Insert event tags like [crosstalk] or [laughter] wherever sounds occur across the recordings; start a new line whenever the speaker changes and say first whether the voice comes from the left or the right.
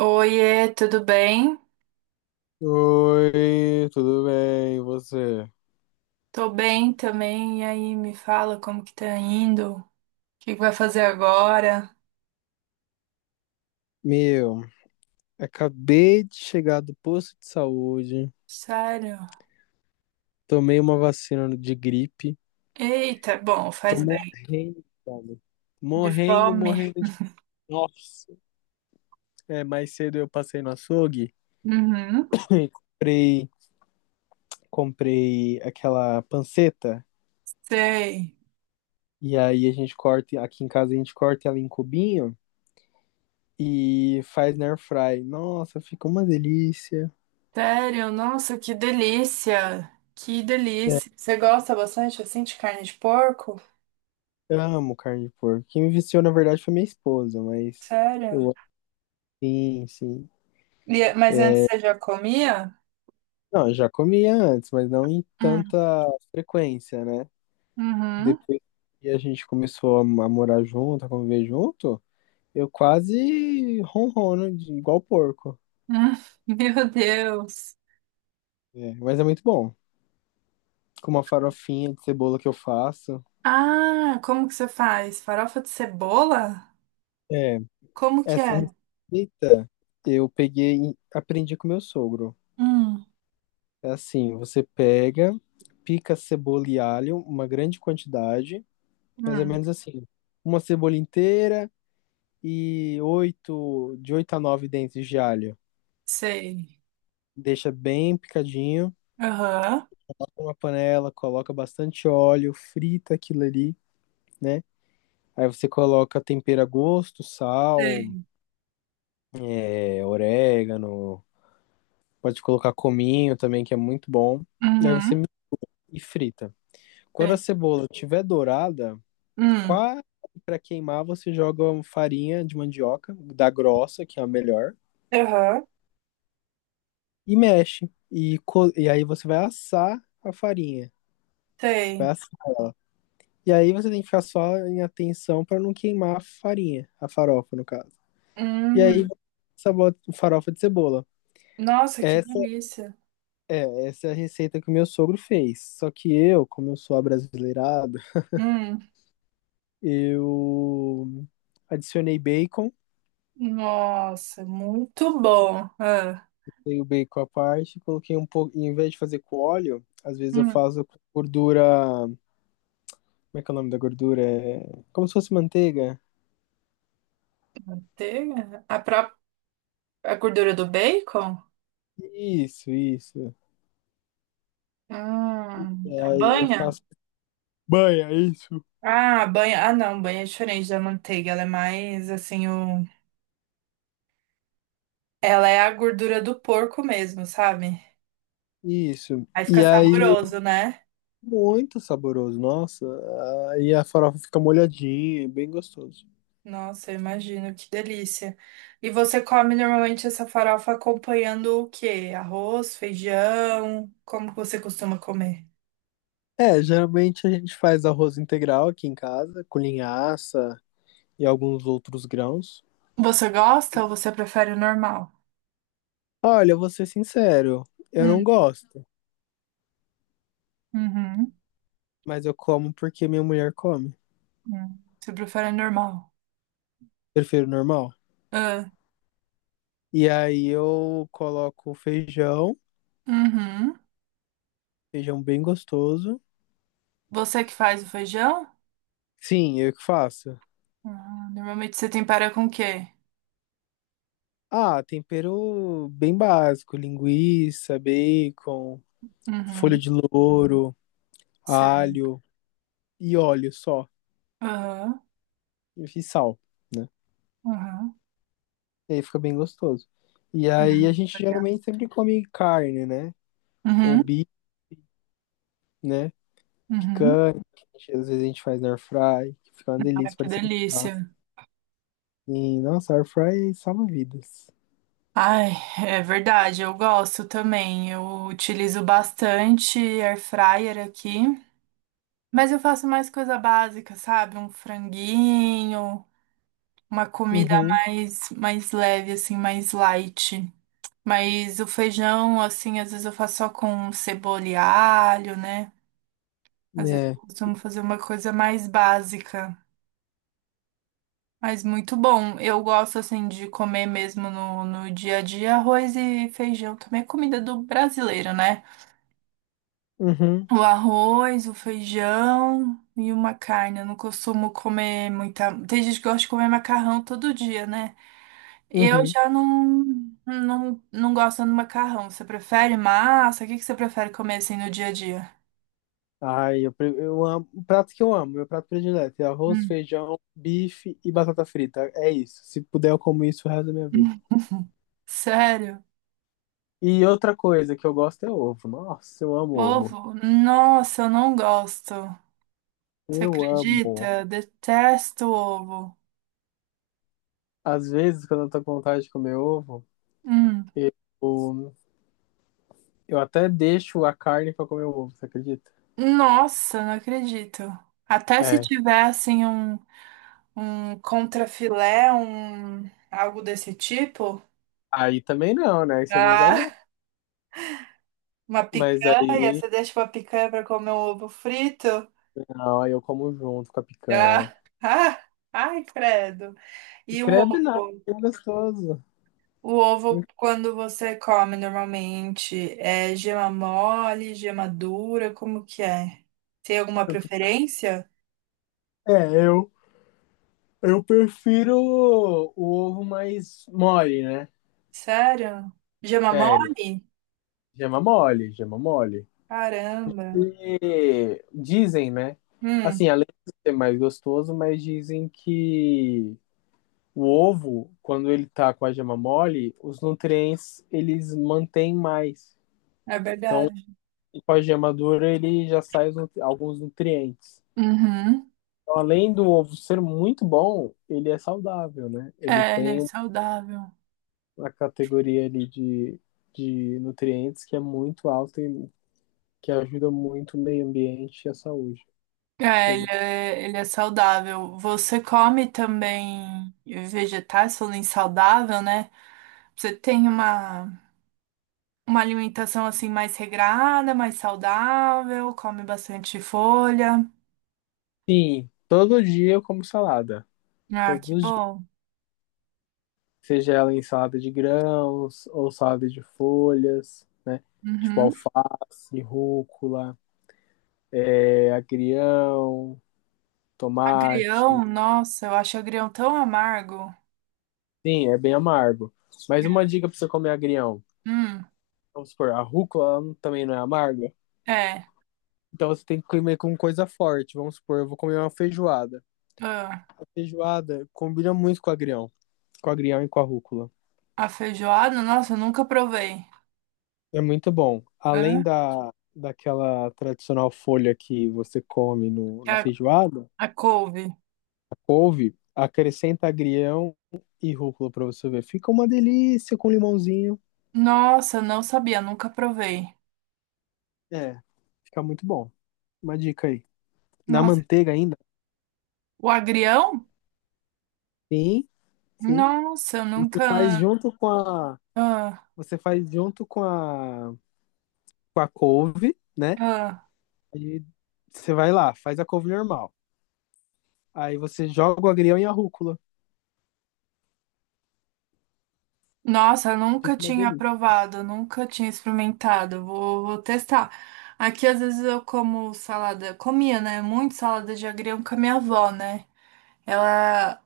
right: Oiê, tudo bem?
left: Oi, tudo bem? E você?
right: Tô bem também. E aí, me fala como que tá indo? O que que vai fazer agora?
left: Meu, acabei de chegar do posto de saúde,
right: Sério?
left: tomei uma vacina de gripe,
right: Eita, bom,
left: tô
right: faz bem.
left: morrendo, velho.
right: De
left: Morrendo,
right: fome?
left: morrendo de. Nossa! É, mais cedo eu passei no açougue,
right: Uhum,
left: [laughs] e comprei, comprei aquela panceta,
right: sei.
left: e aí a gente corta, aqui em casa a gente corta ela em cubinho e faz na air fry. Nossa, fica uma delícia.
right: Sério? Nossa, que delícia! Que delícia! Você gosta bastante assim de carne de porco?
left: Eu amo carne de porco. Quem me viciou, na verdade, foi minha esposa, mas
right: Sério?
left: eu, sim, sim.
right: Mas antes você já comia?
left: Não, eu já comia antes, mas não em tanta
right: Hum,
left: frequência, né?
right: Uhum.
left: Depois que a gente começou a morar junto, a conviver junto, eu quase ronrono de igual porco.
right: Hum. [laughs] Meu Deus!
left: É, mas é muito bom. Com uma farofinha de cebola que eu faço.
right: Ah, como que você faz? Farofa de cebola?
left: É,
right: Como que
left: essa
right: é?
left: receita eu peguei, e aprendi com meu sogro.
right: Hum.
left: É assim, você pega, pica cebola e alho, uma grande quantidade, mais ou
right: Hum,
left: menos assim, uma cebola inteira e oito, de oito a nove dentes de alho.
right: sei.
left: Deixa bem picadinho,
right: Aham.
left: uma panela, coloca bastante óleo, frita aquilo ali, né? Aí você coloca tempero a gosto, sal,
right: Sei.
left: é, orégano, pode colocar cominho também, que é muito bom. Daí você
right: Uhum,
left: mi- e frita. Quando a
right: sei.
left: cebola estiver dourada,
right: Hum,
left: quase para queimar, você joga uma farinha de mandioca, da grossa, que é a melhor,
right: aham,
left: e mexe. E aí você vai assar a farinha. Você vai
right: sei.
left: assar. E aí você tem que ficar só em atenção para não queimar a farinha, a farofa, no caso. E aí
right: Hum.
left: sabota farofa de cebola.
right: Nossa, que
left: Essa
right: delícia.
left: essa é a receita que o meu sogro fez. Só que eu, como eu sou abrasileirado,
right: Hum.
left: eu adicionei bacon.
right: Nossa, muito bom. Ah,
left: Dei o bacon à parte, coloquei um pouco. Em vez de fazer com óleo, às vezes eu
right: hum.
left: faço com gordura. Como é que é o nome da gordura? É... Como se fosse manteiga.
right: Manteiga? A própria, a gordura do bacon?
left: Isso, isso. E
right: A
left: aí eu
right: banha?
left: faço. Banha, é isso.
right: Ah, a banha. Ah, não, banha é diferente da manteiga. Ela é mais assim, o, ela é a gordura do porco mesmo, sabe?
left: Isso.
right: Aí fica
left: E aí,
right: saboroso, né?
left: muito saboroso, nossa. Aí a farofa fica molhadinha, é bem gostoso.
right: Nossa, eu imagino, que delícia. E você come normalmente essa farofa acompanhando o quê? Arroz, feijão? Como que você costuma comer?
left: É, geralmente a gente faz arroz integral aqui em casa, com linhaça e alguns outros grãos.
right: Você gosta ou você prefere o normal?
left: Olha, eu vou ser sincero, eu não
right: Hum,
left: gosto.
right: uhum,
left: Mas eu como porque minha mulher come.
right: hum. Você prefere o normal?
left: Prefiro normal.
right: Ah,
left: E aí eu coloco feijão,
right: uhum.
left: feijão bem gostoso.
right: Você que faz o feijão?
left: Sim, eu que faço.
right: Ah, normalmente você tempera com o quê?
left: Ah, tempero bem básico, linguiça, bacon, folha
right: Uhum,
left: de louro,
right: sei.
left: alho e óleo só,
right: Aham,
left: e sal, né?
right: aham.
left: E aí fica bem gostoso. E aí a
right: Uhum,
left: gente
right: legal.
left: geralmente sempre come carne, né? Ou
right: Uhum,
left: bife, né?
right: uhum.
left: Picanha, que a gente- Às vezes a gente faz na air fry, que fica uma
right: Ah,
left: delícia,
right: que
left: parecendo churrasco.
right: delícia.
left: E, nossa, air fry salva vidas.
right: Ai, é verdade, eu gosto também. Eu utilizo bastante air fryer aqui, mas eu faço mais coisa básica, sabe? Um franguinho, uma comida
left: Uhum,
right: mais leve assim, mais light. Mas o feijão, assim, às vezes eu faço só com cebola e alho, né? Às vezes eu
left: né?
right: costumo fazer uma coisa mais básica. Mas muito bom. Eu gosto, assim, de comer mesmo no dia a dia arroz e feijão. Também é comida do brasileiro, né?
left: Uhum,
right: O arroz, o feijão e uma carne. Eu não costumo comer muita. Tem gente que gosta de comer macarrão todo dia, né? Eu
left: uhum.
right: já não, não, não gosto do macarrão. Você prefere massa? O que que você prefere comer assim no dia a dia?
left: Ai, eu amo. O prato que eu amo, meu prato predileto é arroz,
right: Hum.
left: feijão, bife e batata frita. É isso. Se puder, eu como isso o resto da minha vida.
right: [laughs] Sério?
left: E outra coisa que eu gosto é ovo. Nossa, eu amo ovo.
right: Ovo? Nossa, eu não gosto. Você
left: Eu amo.
right: acredita? Detesto ovo.
left: Às vezes, quando eu tô com vontade de comer ovo,
right: Hum.
left: eu, eu até deixo a carne pra comer o ovo, você acredita?
right: Nossa, não acredito. Até se
left: É.
right: tiver assim um. Um contrafilé, um algo desse tipo?
left: Aí também não, né? Aí você nem exagera.
right: Ah, [laughs] uma
left: Mas
right: picanha,
left: aí,
right: você deixa uma picanha para comer um ovo frito?
left: não, aí eu como junto com a picanha.
right: Ah, [laughs] ah, ai, credo. E o
left: Credo nada,
right: ovo?
left: é gostoso.
right: O ovo, quando você come normalmente, é gema mole, gema dura, como que é? Tem alguma preferência?
left: É, eu, eu prefiro o ovo mais mole, né?
right: Sério? Gema
left: Sério.
right: mole?
left: Gema mole, gema mole.
right: Caramba.
left: E dizem, né?
right: Hum,
left: Assim, além de ser mais gostoso, mas dizem que o ovo, quando ele tá com a gema mole, os nutrientes eles mantêm mais.
right: é
left: Então,
right: verdade.
left: com a gema dura, ele já sai os nutri- alguns nutrientes.
right: Uhum.
left: Então, além do ovo ser muito bom, ele é saudável, né? Ele
right: É, ele é
left: tem
right: saudável.
left: a categoria ali de nutrientes que é muito alta e que ajuda muito o meio ambiente e a saúde
right: É, ele
left: pública.
right: é, ele é saudável. Você come também vegetais, falando em saudável, né? Você tem uma alimentação assim mais regrada, mais saudável, come bastante folha.
left: Sim, todo dia eu como salada,
right: Ah,
left: todos
right: que
left: os dias.
right: bom.
left: Seja ela em salada de grãos ou salada de folhas, né? Tipo
right: Uhum.
left: alface, rúcula, é, agrião, tomate.
right: Agrião, nossa, eu acho agrião tão amargo.
left: Sim, é bem amargo. Mas uma
right: É.
left: dica para você comer agrião.
right: Hum,
left: Vamos supor, a rúcula ela não- Também não é amarga.
right: é.
left: Então você tem que comer com coisa forte. Vamos supor, eu vou comer uma feijoada.
right: Ah,
left: A feijoada combina muito com o agrião e com a rúcula.
right: a feijoada, nossa, eu nunca provei.
left: É muito bom. Além
right: Hã?
left: daquela tradicional folha que você come no,
right: É
left: na
right: A,
left: feijoada,
right: a couve.
left: a couve, acrescenta agrião e rúcula pra você ver. Fica uma delícia com limãozinho.
right: Nossa, não sabia, nunca provei.
left: É, fica muito bom. Uma dica aí. Na
right: Nossa,
left: manteiga ainda?
right: o agrião?
left: Sim, sim.
right: Nossa, eu
left: Você faz
right: nunca.
left: junto com a,
right: Ah,
left: você faz junto com a couve, né?
right: ah.
left: Aí você vai lá, faz a couve normal. Aí você joga o agrião e a rúcula.
right: Nossa, eu nunca
left: Fica uma
right: tinha
left: delícia.
right: provado, nunca tinha experimentado. Vou testar. Aqui, às vezes, eu como salada. Comia, né? Muito salada de agrião com a minha avó, né? Ela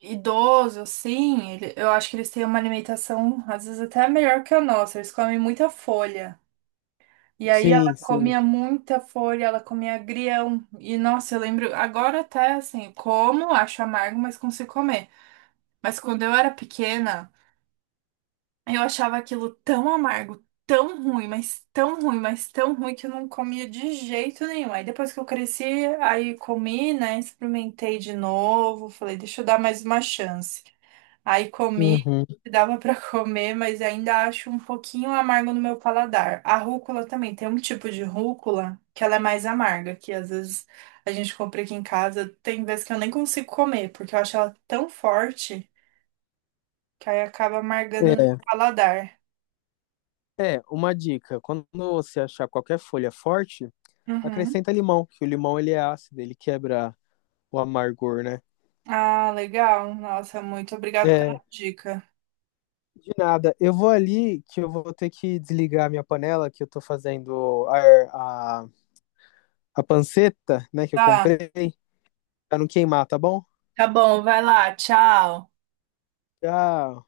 right: é idoso, assim. Eu acho que eles têm uma alimentação, às vezes, até melhor que a nossa. Eles comem muita folha. E aí, ela
left: Sim, sim.
right: comia muita folha, ela comia agrião. E, nossa, eu lembro. Agora, até assim, como, acho amargo, mas consigo comer. Mas quando eu era pequena, eu achava aquilo tão amargo, tão ruim, mas tão ruim, mas tão ruim que eu não comia de jeito nenhum. Aí depois que eu cresci, aí comi, né? Experimentei de novo, falei, deixa eu dar mais uma chance. Aí comi,
left: Uhum.
right: [laughs] dava pra comer, mas ainda acho um pouquinho amargo no meu paladar. A rúcula também, tem um tipo de rúcula que ela é mais amarga, que às vezes a gente compra aqui em casa, tem vezes que eu nem consigo comer, porque eu acho ela tão forte que aí acaba amargando no
left: É.
right: paladar.
left: É, uma dica. Quando você achar qualquer folha forte,
right: Uhum.
left: acrescenta limão, que o limão ele é ácido, ele quebra o amargor, né?
right: Ah, legal. Nossa, muito obrigada pela
left: É.
right: dica.
left: De nada. Eu vou ali que eu vou ter que desligar a minha panela, que eu tô fazendo a panceta, né, que eu
right: Tá,
left: comprei, pra não queimar, tá bom?
right: tá bom, vai lá, tchau.
left: Já